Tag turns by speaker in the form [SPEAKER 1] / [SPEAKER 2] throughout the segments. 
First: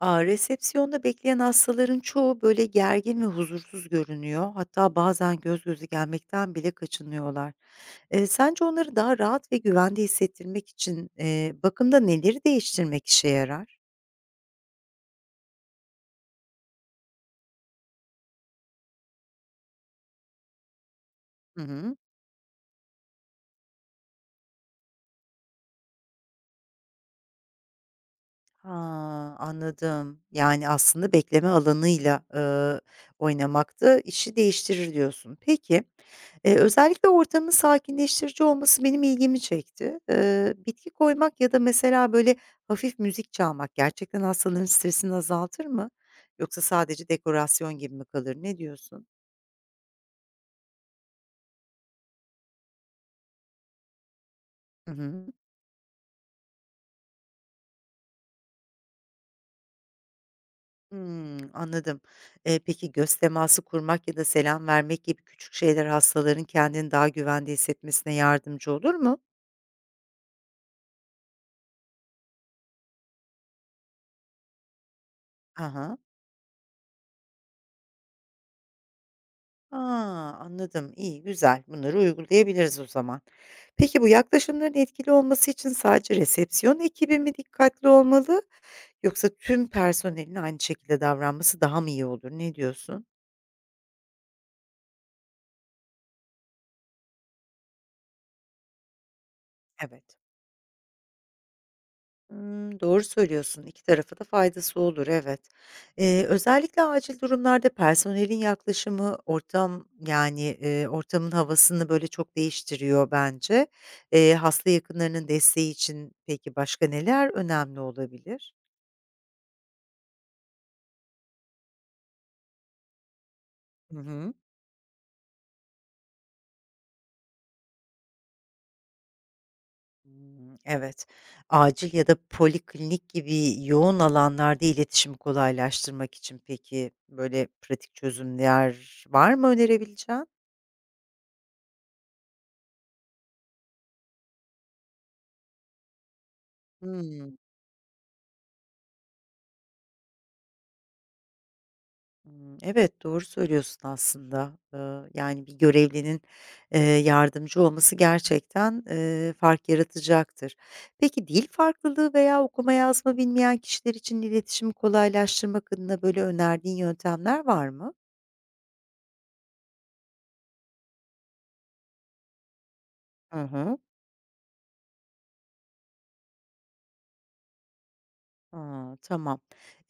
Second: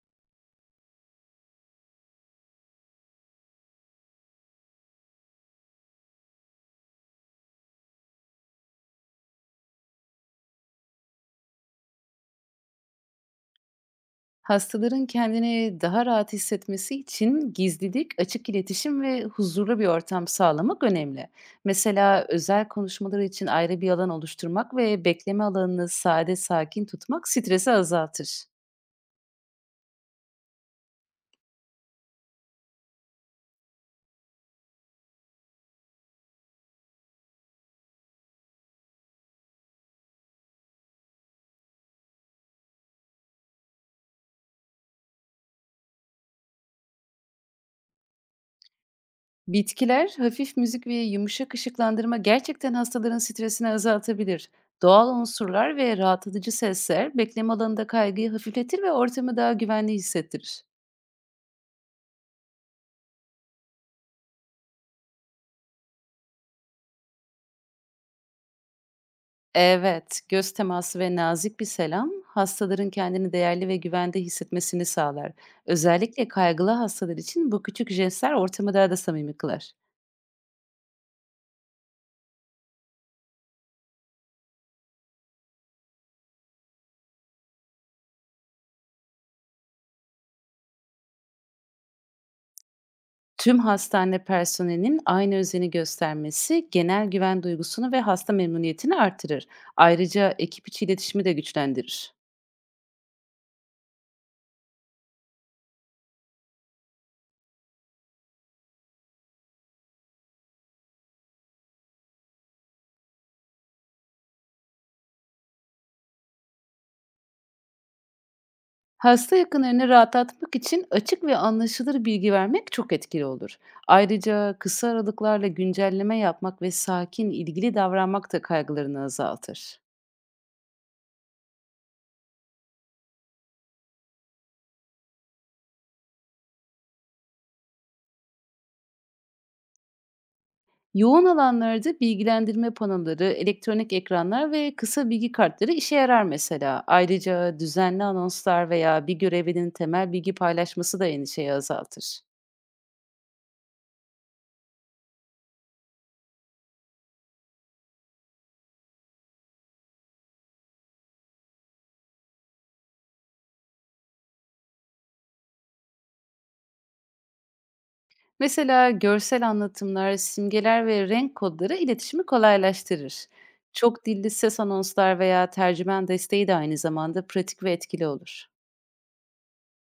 [SPEAKER 1] Resepsiyonda bekleyen hastaların çoğu, böyle, gergin ve huzursuz görünüyor. Hatta bazen göz gözü gelmekten bile kaçınıyorlar. Sence onları daha rahat ve güvende hissettirmek için, bakımda neleri değiştirmek işe yarar?
[SPEAKER 2] Hastaların kendini daha rahat hissetmesi için gizlilik, açık iletişim ve huzurlu bir ortam sağlamak önemli.
[SPEAKER 1] Hı hı.
[SPEAKER 2] Mesela özel konuşmaları için ayrı bir alan oluşturmak ve bekleme alanını sade sakin tutmak stresi azaltır.
[SPEAKER 1] Ha, anladım. Yani, aslında bekleme alanıyla, oynamak da işi değiştirir diyorsun. Peki, özellikle ortamın sakinleştirici olması benim ilgimi çekti. Bitki koymak ya da mesela, böyle, hafif müzik çalmak gerçekten hastaların stresini azaltır mı? Yoksa sadece dekorasyon gibi mi kalır? Ne diyorsun?
[SPEAKER 2] Bitkiler, hafif müzik ve yumuşak ışıklandırma gerçekten hastaların stresini azaltabilir.
[SPEAKER 1] Hı
[SPEAKER 2] Doğal
[SPEAKER 1] hı.
[SPEAKER 2] unsurlar ve rahatlatıcı sesler bekleme alanında kaygıyı hafifletir ve ortamı daha güvenli hissettirir.
[SPEAKER 1] Hımm, anladım. Peki göz teması kurmak ya da selam vermek gibi küçük şeyler hastaların kendini daha güvende hissetmesine yardımcı olur mu?
[SPEAKER 2] Evet, göz teması ve nazik bir selam hastaların kendini değerli ve güvende hissetmesini sağlar.
[SPEAKER 1] Aha ha.
[SPEAKER 2] Özellikle kaygılı hastalar için bu küçük jestler ortamı daha da samimi kılar.
[SPEAKER 1] Anladım. İyi, güzel. Bunları uygulayabiliriz o zaman. Peki bu yaklaşımların etkili olması için sadece resepsiyon ekibi mi dikkatli olmalı yoksa tüm personelin aynı şekilde davranması daha mı iyi olur? Ne diyorsun?
[SPEAKER 2] Tüm hastane personelinin aynı özeni göstermesi genel güven duygusunu ve hasta memnuniyetini artırır.
[SPEAKER 1] Evet.
[SPEAKER 2] Ayrıca ekip içi iletişimi de güçlendirir.
[SPEAKER 1] Hımm, doğru söylüyorsun. 2 tarafa da faydası olur, evet. Özellikle acil durumlarda personelin yaklaşımı ortam, yani, ortamın havasını, böyle, çok değiştiriyor bence. Hasta yakınlarının desteği için peki başka neler önemli olabilir?
[SPEAKER 2] Hasta yakınlarını rahatlatmak için açık ve anlaşılır bilgi vermek çok etkili olur.
[SPEAKER 1] Hı hı.
[SPEAKER 2] Ayrıca kısa aralıklarla güncelleme yapmak ve sakin, ilgili davranmak da kaygılarını azaltır.
[SPEAKER 1] Hımm, evet. Acil ya da poliklinik gibi yoğun alanlarda iletişimi kolaylaştırmak için peki, böyle, pratik çözümler var mı önerebileceğin?
[SPEAKER 2] Yoğun alanlarda bilgilendirme panoları, elektronik ekranlar ve kısa bilgi kartları işe yarar mesela.
[SPEAKER 1] Hımm.
[SPEAKER 2] Ayrıca düzenli anonslar veya bir görevlinin temel bilgi paylaşması da endişeyi azaltır.
[SPEAKER 1] Hımm, evet, doğru söylüyorsun aslında. Yani, bir görevlinin, yardımcı olması gerçekten, fark yaratacaktır. Peki, dil farklılığı veya okuma yazma bilmeyen kişiler için iletişimi kolaylaştırmak adına böyle önerdiğin yöntemler var mı?
[SPEAKER 2] Mesela görsel anlatımlar, simgeler ve renk kodları iletişimi kolaylaştırır.
[SPEAKER 1] Hı hı.
[SPEAKER 2] Çok dilli ses anonslar veya tercümen desteği de aynı zamanda pratik ve etkili olur.
[SPEAKER 1] A, tamam.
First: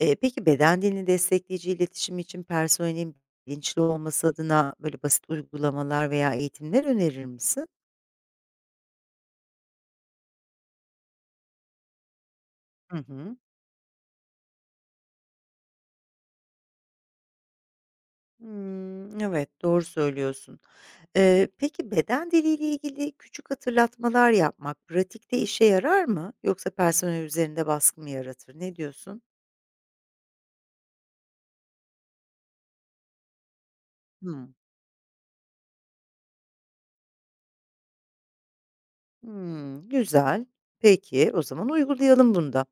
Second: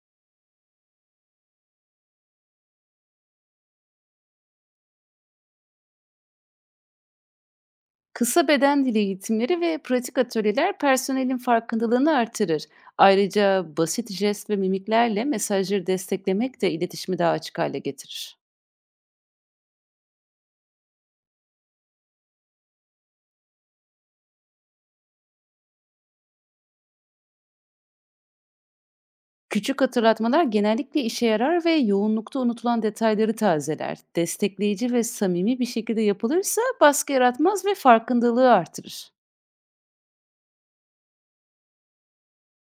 [SPEAKER 1] Peki, beden dilini destekleyici iletişim için personelin bilinçli olması adına böyle basit uygulamalar veya eğitimler önerir misin?
[SPEAKER 2] Kısa beden dili eğitimleri ve pratik atölyeler personelin farkındalığını artırır.
[SPEAKER 1] Hı hı.
[SPEAKER 2] Ayrıca basit jest ve mimiklerle mesajları desteklemek de iletişimi daha açık hale getirir.
[SPEAKER 1] Hımm, evet, doğru söylüyorsun. Peki beden diliyle ilgili küçük hatırlatmalar yapmak pratikte işe yarar mı yoksa personel üzerinde baskı mı yaratır? Ne diyorsun?
[SPEAKER 2] Küçük hatırlatmalar genellikle işe yarar ve yoğunlukta unutulan detayları tazeler.
[SPEAKER 1] Hımm.
[SPEAKER 2] Destekleyici ve samimi bir şekilde yapılırsa baskı yaratmaz ve farkındalığı artırır.
[SPEAKER 1] Hımm, güzel. Peki, o zaman uygulayalım bunu da.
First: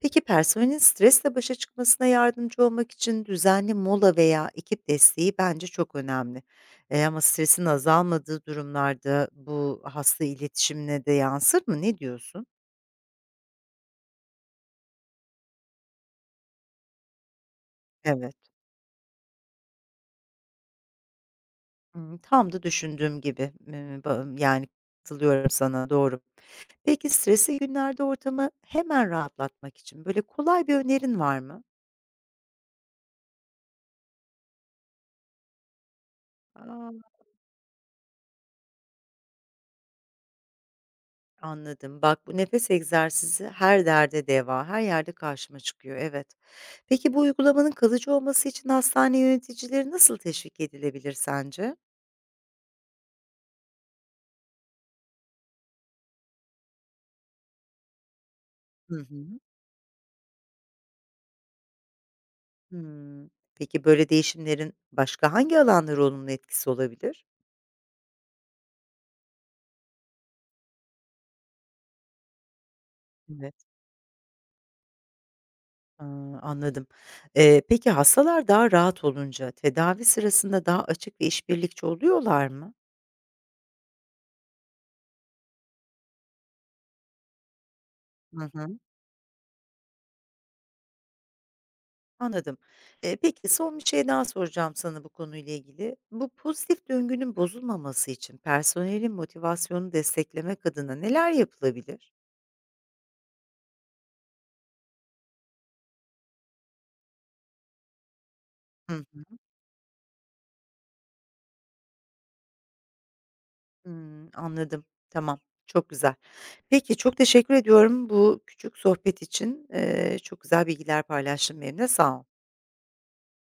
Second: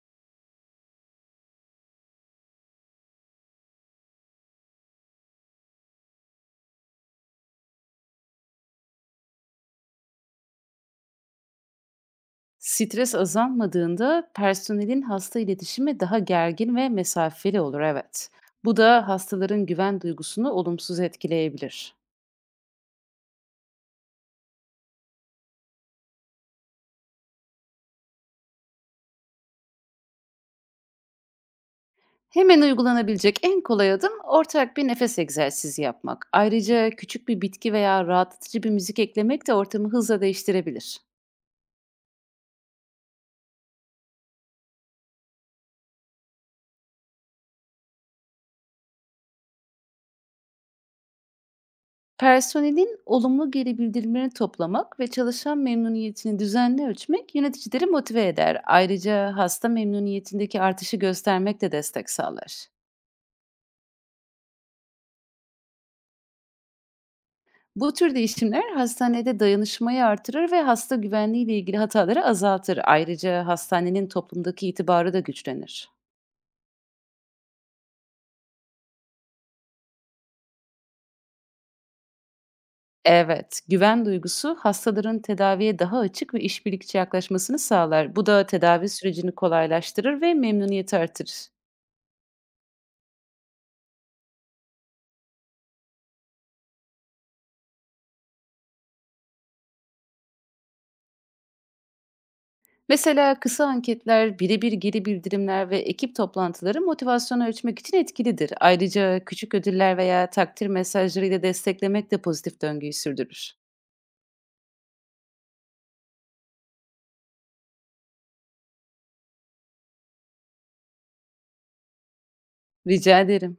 [SPEAKER 1] Peki personelin stresle başa çıkmasına yardımcı olmak için düzenli mola veya ekip desteği bence çok önemli. Ama stresin azalmadığı durumlarda bu hasta iletişimine de yansır mı? Ne diyorsun?
[SPEAKER 2] Stres azalmadığında personelin hasta iletişimi daha gergin ve mesafeli olur, evet.
[SPEAKER 1] Evet.
[SPEAKER 2] Bu da hastaların güven duygusunu olumsuz etkileyebilir.
[SPEAKER 1] Imm, tam da düşündüğüm gibi. Ba yani, katılıyorum sana, doğru. Peki stresli günlerde ortamı hemen rahatlatmak için, böyle, kolay bir önerin var mı?
[SPEAKER 2] Hemen uygulanabilecek en kolay adım ortak bir nefes egzersizi yapmak. Ayrıca
[SPEAKER 1] A,
[SPEAKER 2] küçük bir bitki veya rahatlatıcı bir müzik eklemek de ortamı hızla değiştirebilir.
[SPEAKER 1] anladım. Bak, bu nefes egzersizi her derde deva, her yerde karşıma çıkıyor, evet. Peki bu uygulamanın kalıcı olması için hastane yöneticileri nasıl teşvik edilebilir sence?
[SPEAKER 2] Personelin olumlu geri bildirimlerini toplamak ve çalışan memnuniyetini düzenli ölçmek yöneticileri motive eder.
[SPEAKER 1] Hı
[SPEAKER 2] Ayrıca
[SPEAKER 1] hı.
[SPEAKER 2] hasta memnuniyetindeki artışı göstermek de destek sağlar.
[SPEAKER 1] Hımm. Peki böyle değişimlerin başka hangi alanlara olumlu etkisi olabilir?
[SPEAKER 2] Bu tür değişimler hastanede dayanışmayı artırır ve hasta güvenliği ile ilgili hataları azaltır. Ayrıca
[SPEAKER 1] Evet.
[SPEAKER 2] hastanenin toplumdaki itibarı da güçlenir.
[SPEAKER 1] A, anladım. Peki hastalar daha rahat olunca tedavi sırasında daha açık ve işbirlikçi oluyorlar mı?
[SPEAKER 2] Evet, güven duygusu hastaların tedaviye daha açık ve işbirlikçi yaklaşmasını sağlar. Bu da
[SPEAKER 1] Hı hı.
[SPEAKER 2] tedavi sürecini kolaylaştırır ve memnuniyeti artırır.
[SPEAKER 1] Anladım. Peki son bir şey daha soracağım sana bu konuyla ilgili. Bu pozitif döngünün bozulmaması için personelin motivasyonunu desteklemek adına neler yapılabilir?
[SPEAKER 2] Mesela kısa anketler, birebir geri bildirimler ve ekip toplantıları motivasyonu ölçmek için etkilidir.
[SPEAKER 1] Hı
[SPEAKER 2] Ayrıca
[SPEAKER 1] hı.
[SPEAKER 2] küçük ödüller veya takdir mesajlarıyla desteklemek de pozitif döngüyü sürdürür.
[SPEAKER 1] Hımm, anladım. Tamam, çok güzel. Peki, çok teşekkür ediyorum bu küçük sohbet için. Çok güzel bilgiler paylaştın benimle, sağ ol.
[SPEAKER 2] Rica ederim.